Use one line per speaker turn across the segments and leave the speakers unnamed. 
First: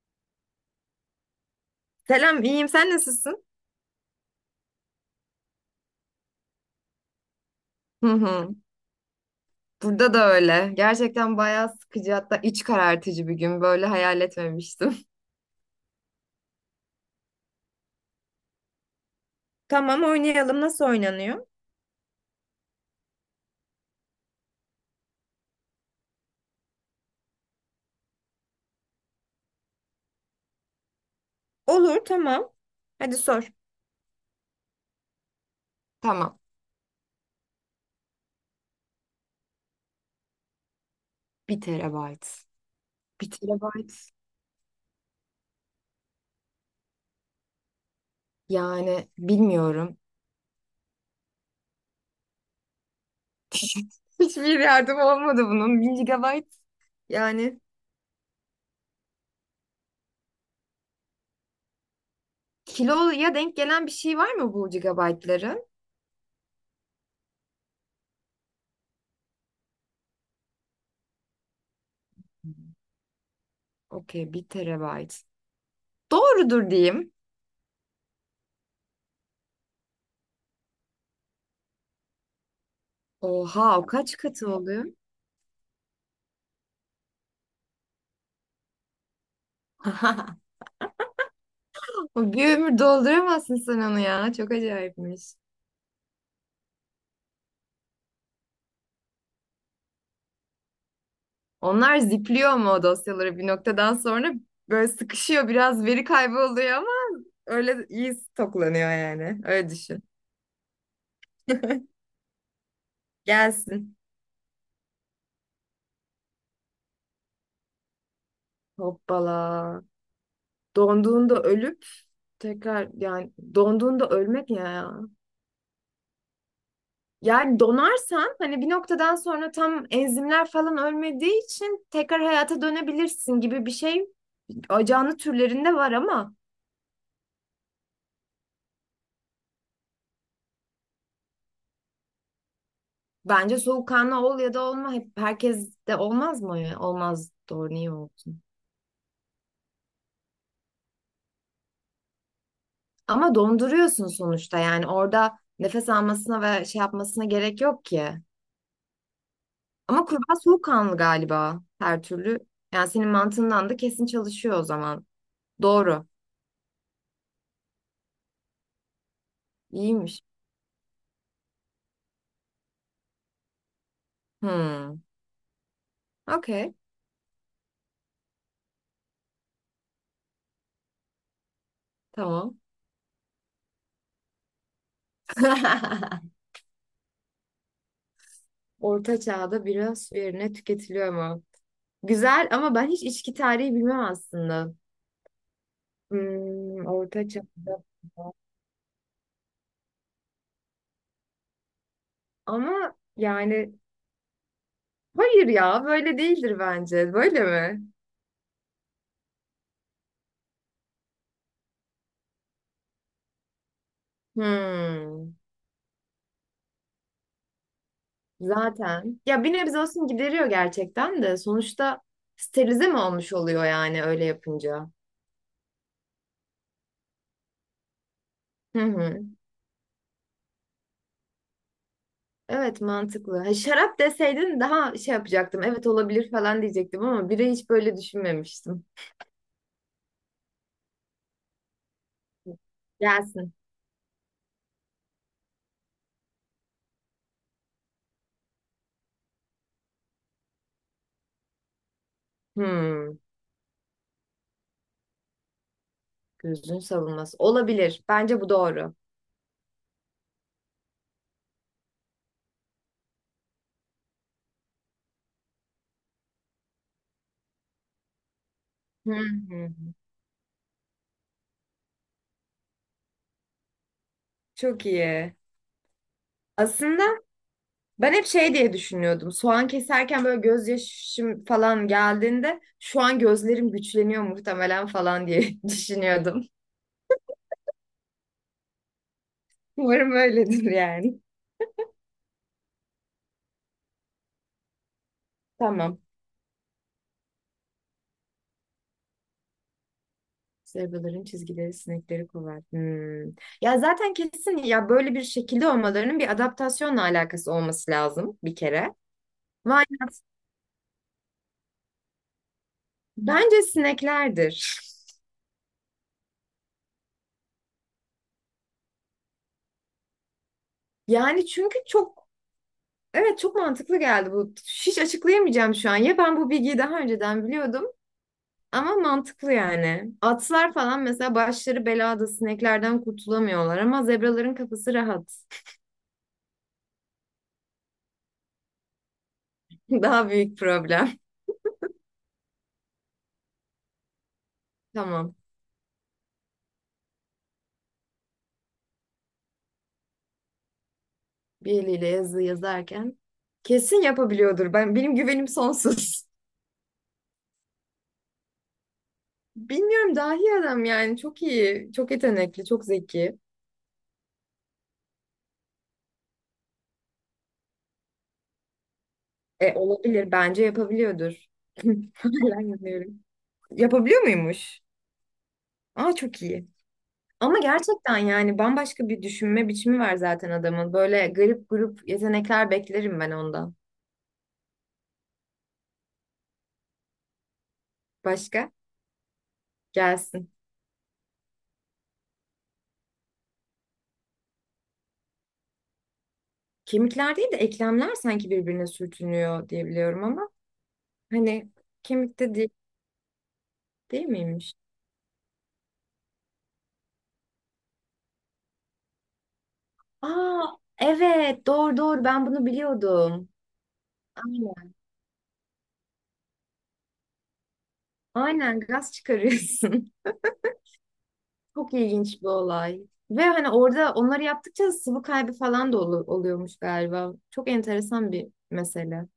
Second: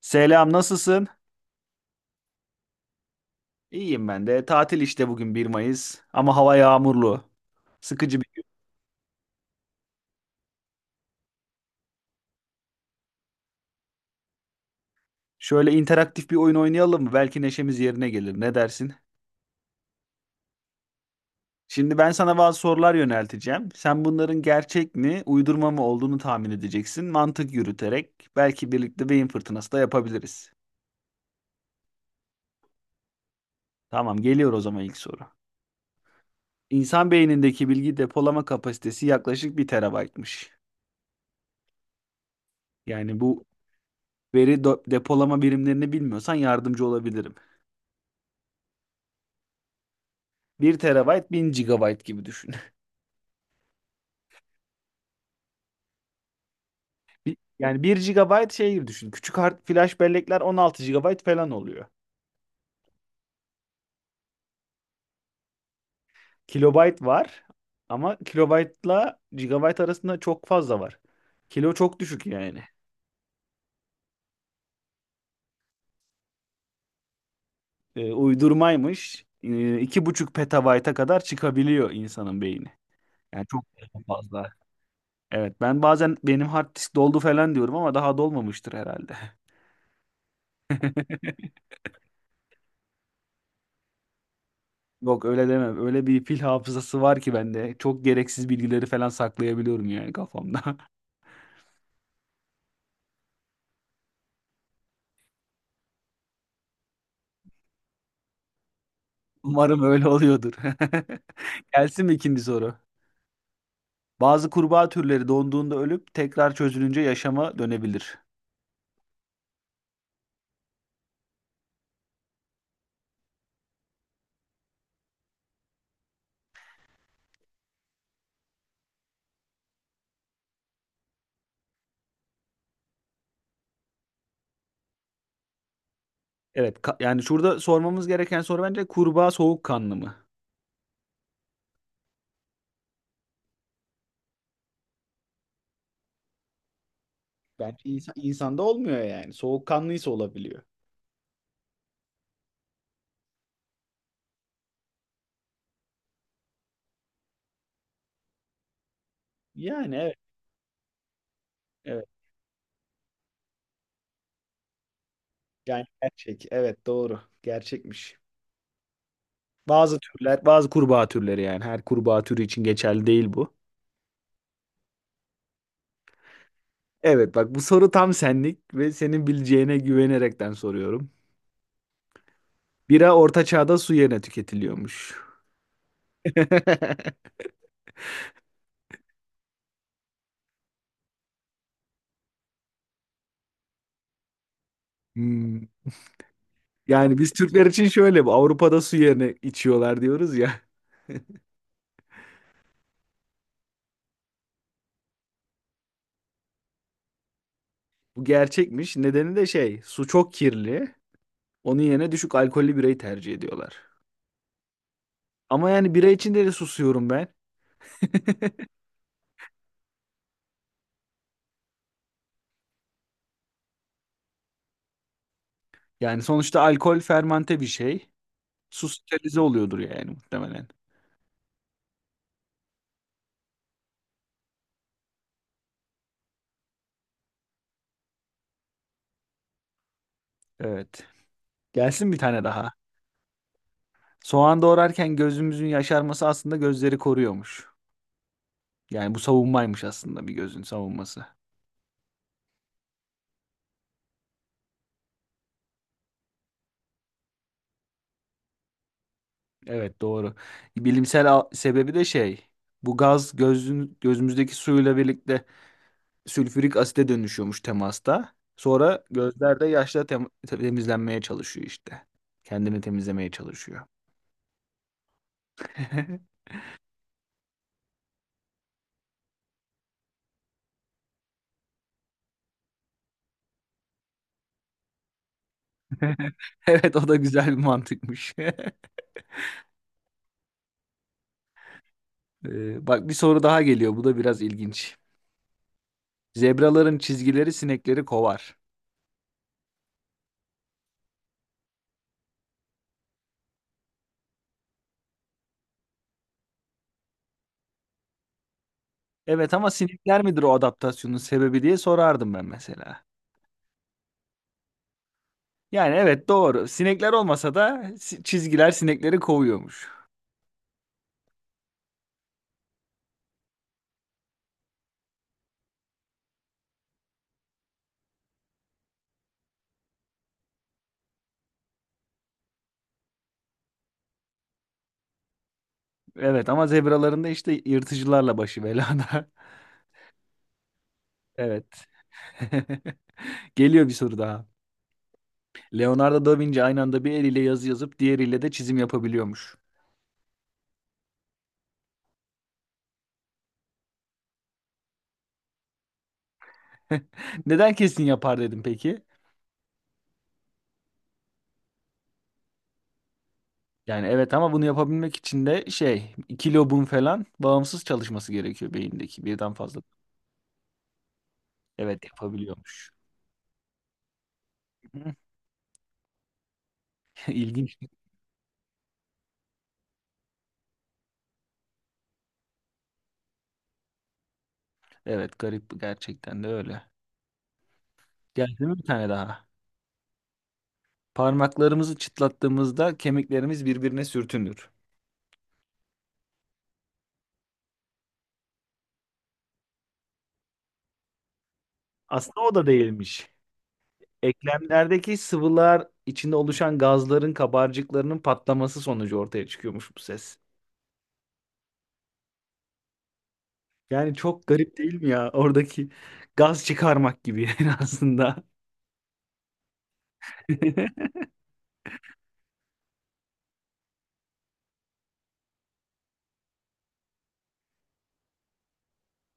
Selam, nasılsın?
Selam, iyiyim. Sen nasılsın?
İyiyim ben de. Tatil işte bugün 1 Mayıs ama hava yağmurlu.
Hı
Sıkıcı bir gün.
hı. Burada da öyle. Gerçekten bayağı sıkıcı, hatta iç karartıcı bir gün. Böyle hayal etmemiştim.
Şöyle interaktif bir oyun oynayalım mı? Belki neşemiz yerine gelir. Ne dersin?
Tamam, oynayalım. Nasıl oynanıyor?
Şimdi ben sana bazı sorular yönelteceğim. Sen bunların gerçek mi, uydurma mı olduğunu tahmin edeceksin. Mantık yürüterek belki birlikte beyin fırtınası da yapabiliriz.
Olur, tamam. Hadi sor.
Tamam, geliyor o zaman ilk soru.
Tamam.
İnsan beynindeki bilgi depolama kapasitesi yaklaşık bir terabaytmış.
Bir terabayt.
Yani
Bir
bu
terabayt.
depolama birimlerini bilmiyorsan yardımcı olabilirim.
Yani bilmiyorum.
Bir terabayt 1000 gigabayt gibi düşün.
Hiçbir yardım olmadı bunun. Bir gigabayt. Yani
Yani bir gigabayt şey gibi düşün. Küçük hard flash bellekler 16 gigabayt falan oluyor.
kiloya denk gelen bir şey var mı bu gigabaytların?
Kilobayt var ama kilobaytla gigabayt arasında çok fazla var. Kilo çok düşük yani.
Okey, bir terabayt. Doğrudur diyeyim.
Uydurmaymış. İki buçuk petabayta kadar çıkabiliyor insanın beyni. Yani çok
Oha, o kaç katı
fazla.
oluyor?
Evet, ben bazen benim hard disk doldu falan diyorum ama daha dolmamıştır herhalde.
O bir ömür dolduramazsın sen onu ya. Çok
Yok
acayipmiş.
öyle demem. Öyle bir fil hafızası var ki bende. Çok gereksiz bilgileri falan saklayabiliyorum yani kafamda.
Onlar zipliyor ama o dosyaları bir noktadan sonra böyle sıkışıyor. Biraz veri kaybı oluyor ama öyle iyi stoklanıyor yani. Öyle
Umarım
düşün.
öyle oluyordur. Gelsin mi ikinci soru?
Gelsin.
Bazı kurbağa türleri donduğunda ölüp tekrar çözülünce yaşama dönebilir.
Hoppala. Donduğunda ölüp tekrar, yani donduğunda ölmek ne ya. Yani donarsan, hani bir noktadan sonra tam enzimler falan ölmediği için tekrar hayata dönebilirsin gibi bir şey. Canlı türlerinde var ama.
Evet, yani şurada sormamız gereken soru bence kurbağa soğukkanlı mı?
Bence soğukkanlı ol ya da olma. Hep herkes de olmaz mı ya? Olmaz. Doğru,
Bence
niye
insan,
olsun?
insanda olmuyor yani. Soğukkanlıysa olabiliyor.
Ama donduruyorsun sonuçta, yani orada nefes almasına ve şey yapmasına gerek yok ki.
Yani
Ama
evet,
kurbağa soğukkanlı galiba her
evet.
türlü. Yani senin mantığından da kesin çalışıyor o zaman.
Yani
Doğru.
gerçek. Evet, doğru. Gerçekmiş. Bazı
İyiymiş.
türler, bazı kurbağa türleri yani her kurbağa türü için geçerli değil bu.
Hmm. Okey.
Evet, bak bu soru tam senlik ve senin bileceğine güvenerekten soruyorum.
Tamam.
Bira Orta Çağ'da su yerine tüketiliyormuş.
Orta çağda bira su yerine tüketiliyor mu? Güzel, ama ben hiç içki tarihi bilmem aslında.
Hmm. Yani
Orta
biz Türkler
çağda.
için şöyle bu Avrupa'da su yerine içiyorlar diyoruz ya.
Ama yani hayır ya, böyle değildir bence. Böyle mi?
Bu gerçekmiş. Nedeni de şey, su çok kirli. Onun yerine düşük alkollü birayı tercih ediyorlar.
Hmm,
Ama yani bira içinde de susuyorum ben.
zaten. Ya bir nebze olsun gideriyor gerçekten de sonuçta, sterilize mi olmuş oluyor yani öyle yapınca?
Yani sonuçta alkol fermente bir şey.
Hı
Su
hı.
sterilize oluyordur yani muhtemelen.
Evet, mantıklı. Ha, şarap deseydin daha şey yapacaktım. Evet olabilir falan diyecektim ama bire hiç böyle düşünmemiştim.
Evet. Gelsin bir tane daha.
Gelsin.
Soğan doğrarken gözümüzün yaşarması aslında gözleri koruyormuş. Yani bu savunmaymış aslında, bir gözün savunması.
Hmm, gözün savunması. Olabilir. Bence bu doğru.
Evet, doğru. Sebebi de şey. Bu gaz gözün, gözümüzdeki suyla birlikte sülfürik asite dönüşüyormuş temasta. Sonra
Hı
gözler de
hı.
yaşla temizlenmeye çalışıyor işte. Kendini temizlemeye çalışıyor.
Çok iyi. Aslında ben hep şey diye düşünüyordum. Soğan keserken böyle gözyaşım falan geldiğinde, şu an gözlerim güçleniyor muhtemelen falan diye düşünüyordum.
Evet, o da güzel bir mantıkmış.
Umarım öyledir yani.
Bak bir soru daha geliyor. Bu da biraz ilginç.
Tamam.
Zebraların çizgileri sinekleri kovar.
Zebraların çizgileri sinekleri kovar. Hmm. Ya zaten kesin ya, böyle bir şekilde olmalarının bir adaptasyonla alakası olması lazım bir kere.
Evet, ama
Vay,
sinekler midir o adaptasyonun sebebi diye sorardım ben mesela.
bence sineklerdir.
Yani evet, doğru. Sinekler olmasa da çizgiler sinekleri kovuyormuş.
Yani çünkü çok, evet, çok mantıklı geldi bu. Hiç açıklayamayacağım şu an. Ya, ben bu bilgiyi daha önceden biliyordum. Ama mantıklı yani. Atlar falan mesela başları belada, sineklerden kurtulamıyorlar, ama zebraların kafası rahat.
Evet, ama zebraların da işte yırtıcılarla başı belada.
Daha büyük problem.
Evet. Geliyor bir soru daha.
Tamam.
Leonardo da Vinci aynı anda bir eliyle yazı yazıp diğeriyle de çizim yapabiliyormuş.
Bir eliyle yazı yazarken kesin yapabiliyordur. Ben, benim güvenim sonsuz.
Neden kesin yapar dedim peki?
Bilmiyorum, dahi adam yani. Çok iyi, çok yetenekli, çok zeki.
Yani evet, ama bunu yapabilmek için de şey, iki lobun falan bağımsız çalışması gerekiyor beyindeki, birden
E,
fazla.
olabilir, bence yapabiliyordur.
Evet,
Hala
yapabiliyormuş.
inanıyorum. Yapabiliyor muymuş? Aa, çok iyi. Ama
İlginç.
gerçekten yani bambaşka bir düşünme biçimi var zaten adamın. Böyle garip grup yetenekler beklerim ben ondan.
Evet, garip gerçekten de öyle. Geldi
Başka?
mi bir tane daha?
Gelsin.
Parmaklarımızı çıtlattığımızda kemiklerimiz birbirine sürtünür.
Kemikler değil de eklemler sanki birbirine sürtünüyor diye biliyorum, ama hani
Aslında o
kemikte
da
değil,
değilmiş.
değil miymiş?
Eklemlerdeki sıvılar içinde oluşan gazların kabarcıklarının patlaması sonucu ortaya çıkıyormuş bu ses.
Aa, evet, doğru doğru, ben bunu biliyordum.
Yani çok garip
Aynen.
değil mi ya? Oradaki gaz çıkarmak gibi yani aslında.
Aynen, gaz çıkarıyorsun. Çok ilginç bir olay. Ve hani orada onları yaptıkça sıvı kaybı falan da oluyormuş galiba. Çok enteresan bir mesele.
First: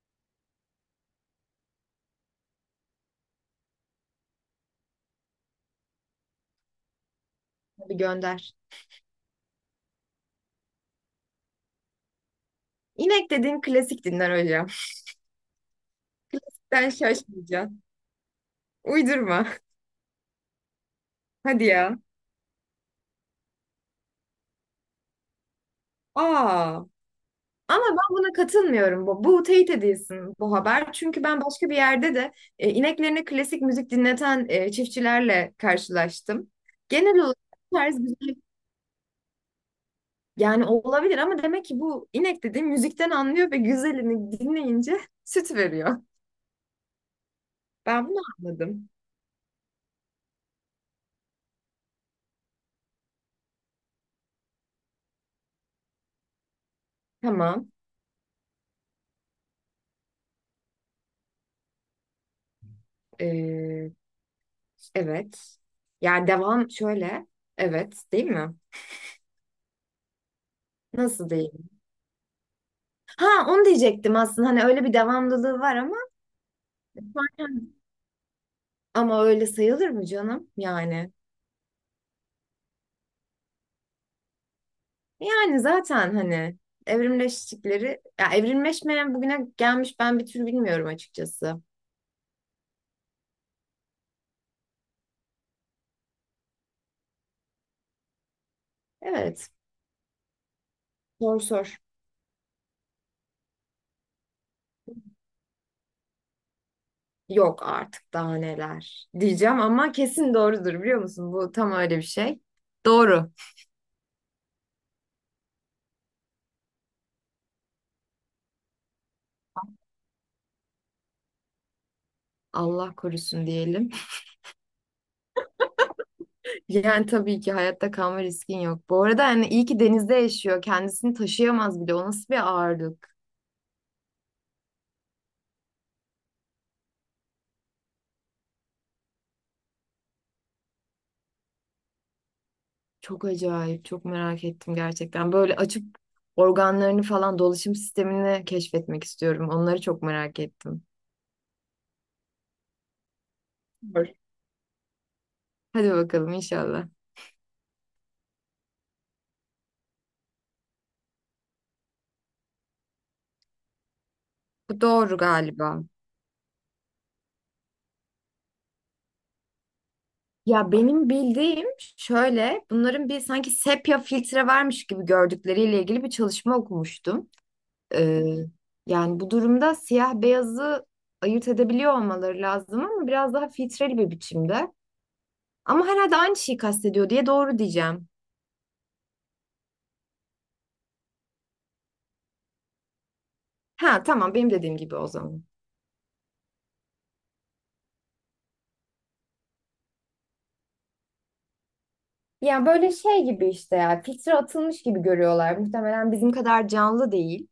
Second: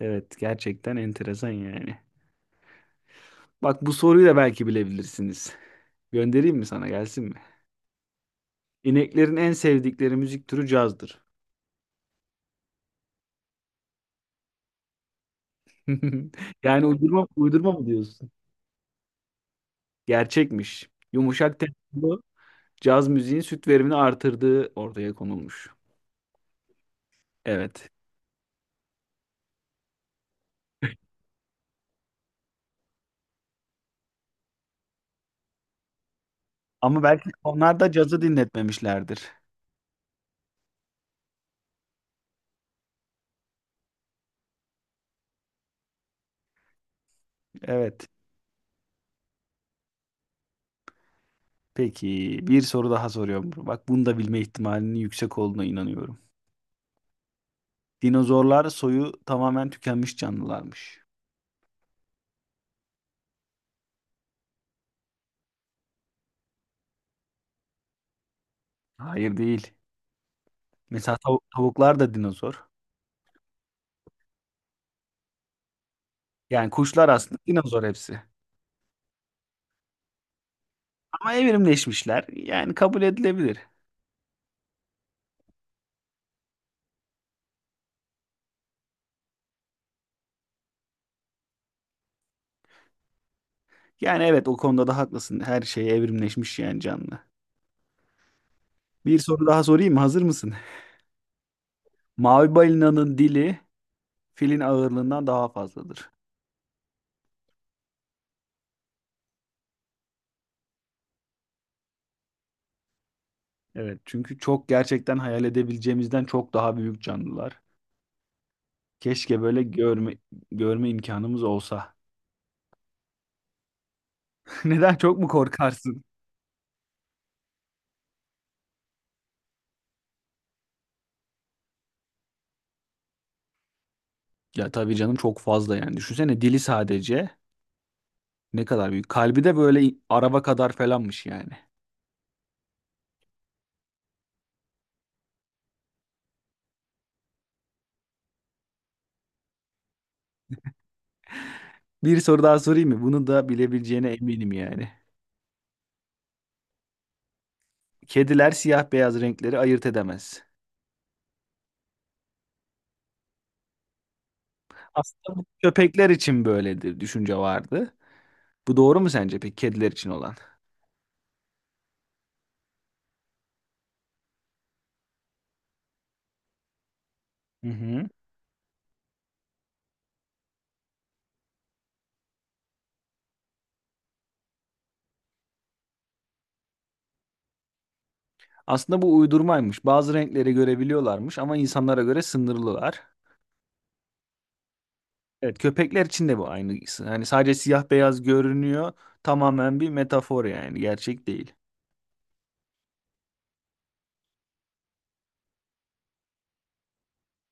Evet, gerçekten enteresan yani. Bak bu soruyu da belki bilebilirsiniz. Göndereyim mi, sana gelsin mi?
Bir gönder.
İneklerin en sevdikleri müzik türü cazdır.
İnek dediğin klasik dinler hocam.
Yani
Sen
uydurma, uydurma
şaşmayacaksın.
mı diyorsun?
Uydurma.
Gerçekmiş. Yumuşak
Hadi ya.
tempolu caz müziğin süt verimini artırdığı ortaya konulmuş.
Aa. Ama
Evet.
ben buna katılmıyorum. Bu teyit edilsin bu haber. Çünkü ben başka bir yerde de ineklerini klasik müzik dinleten çiftçilerle karşılaştım.
Ama
Genel
belki
olarak bu
onlar da
tarz
cazı
güzel,
dinletmemişlerdir.
yani olabilir ama demek ki bu inek dediğim müzikten anlıyor ve güzelini dinleyince süt veriyor. Ben
Evet.
bunu anladım.
Peki bir soru daha soruyorum. Bak, bunu da bilme ihtimalinin yüksek olduğuna inanıyorum.
Tamam.
Dinozorlar soyu tamamen tükenmiş canlılarmış.
Ee, evet. Yani devam şöyle. Evet, değil mi?
Hayır, değil. Mesela
Nasıl değil?
tavuklar da dinozor.
Ha, onu diyecektim aslında. Hani öyle bir devamlılığı var ama.
Yani kuşlar aslında
Aynen.
dinozor hepsi.
Ama öyle sayılır mı canım? Yani.
Ama evrimleşmişler. Yani kabul edilebilir.
Yani zaten, hani evrimleştikleri ya, evrimleşmeyen bugüne gelmiş, ben bir tür bilmiyorum açıkçası.
Yani evet, o konuda da haklısın. Her şey evrimleşmiş yani, canlı. Bir soru
Evet.
daha sorayım mı? Hazır mısın?
Sor sor.
Mavi balinanın dili filin ağırlığından daha fazladır.
Yok artık, daha neler diyeceğim ama kesin doğrudur, biliyor musun? Bu tam öyle bir şey. Doğru.
Evet, çünkü çok gerçekten hayal edebileceğimizden çok daha büyük canlılar. Keşke böyle görme imkanımız olsa.
Allah korusun diyelim.
Neden, çok mu korkarsın?
Yani tabii ki hayatta kalma riskin yok. Bu arada hani iyi ki denizde yaşıyor. Kendisini taşıyamaz bile. O nasıl bir ağırlık?
Ya tabii canım, çok fazla yani. Düşünsene dili sadece ne kadar büyük. Kalbi de böyle araba kadar falanmış yani.
Çok acayip, çok merak ettim gerçekten. Böyle açıp organlarını falan, dolaşım sistemini keşfetmek istiyorum. Onları çok merak ettim.
Bir soru daha sorayım mı? Bunu da bilebileceğine
Var.
eminim yani.
Hadi bakalım inşallah.
Kediler siyah beyaz renkleri ayırt edemez.
Bu doğru
Aslında bu
galiba.
köpekler için böyledir düşünce vardı. Bu doğru mu sence peki, kediler için olan?
Ya, benim bildiğim şöyle, bunların bir sanki sepya filtre varmış gibi gördükleriyle ilgili bir çalışma okumuştum.
Hı hı.
Ee, yani bu durumda siyah beyazı ayırt edebiliyor olmaları lazım, ama biraz daha filtreli bir biçimde. Ama herhalde aynı şeyi kastediyor diye doğru diyeceğim.
Aslında bu uydurmaymış. Bazı renkleri görebiliyorlarmış ama insanlara göre sınırlılar.
Ha, tamam, benim dediğim gibi o zaman.
Evet, köpekler için de bu aynı. Hani sadece siyah beyaz görünüyor. Tamamen bir metafor yani, gerçek değil.
Yani böyle şey gibi işte, ya, filtre atılmış gibi görüyorlar. Muhtemelen bizim kadar canlı değil,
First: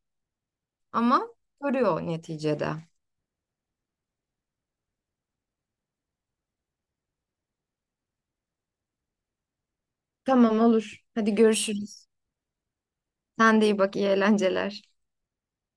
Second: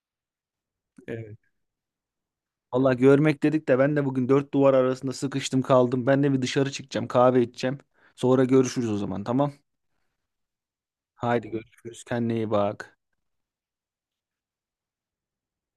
ama
Evet.
görüyor neticede.
Valla görmek dedik de ben de bugün dört duvar arasında sıkıştım kaldım. Ben de bir dışarı çıkacağım, kahve içeceğim. Sonra görüşürüz o zaman, tamam?
Tamam, olur. Hadi
Haydi görüşürüz.
görüşürüz.
Kendine iyi bak.
Sen de iyi bak, iyi eğlenceler.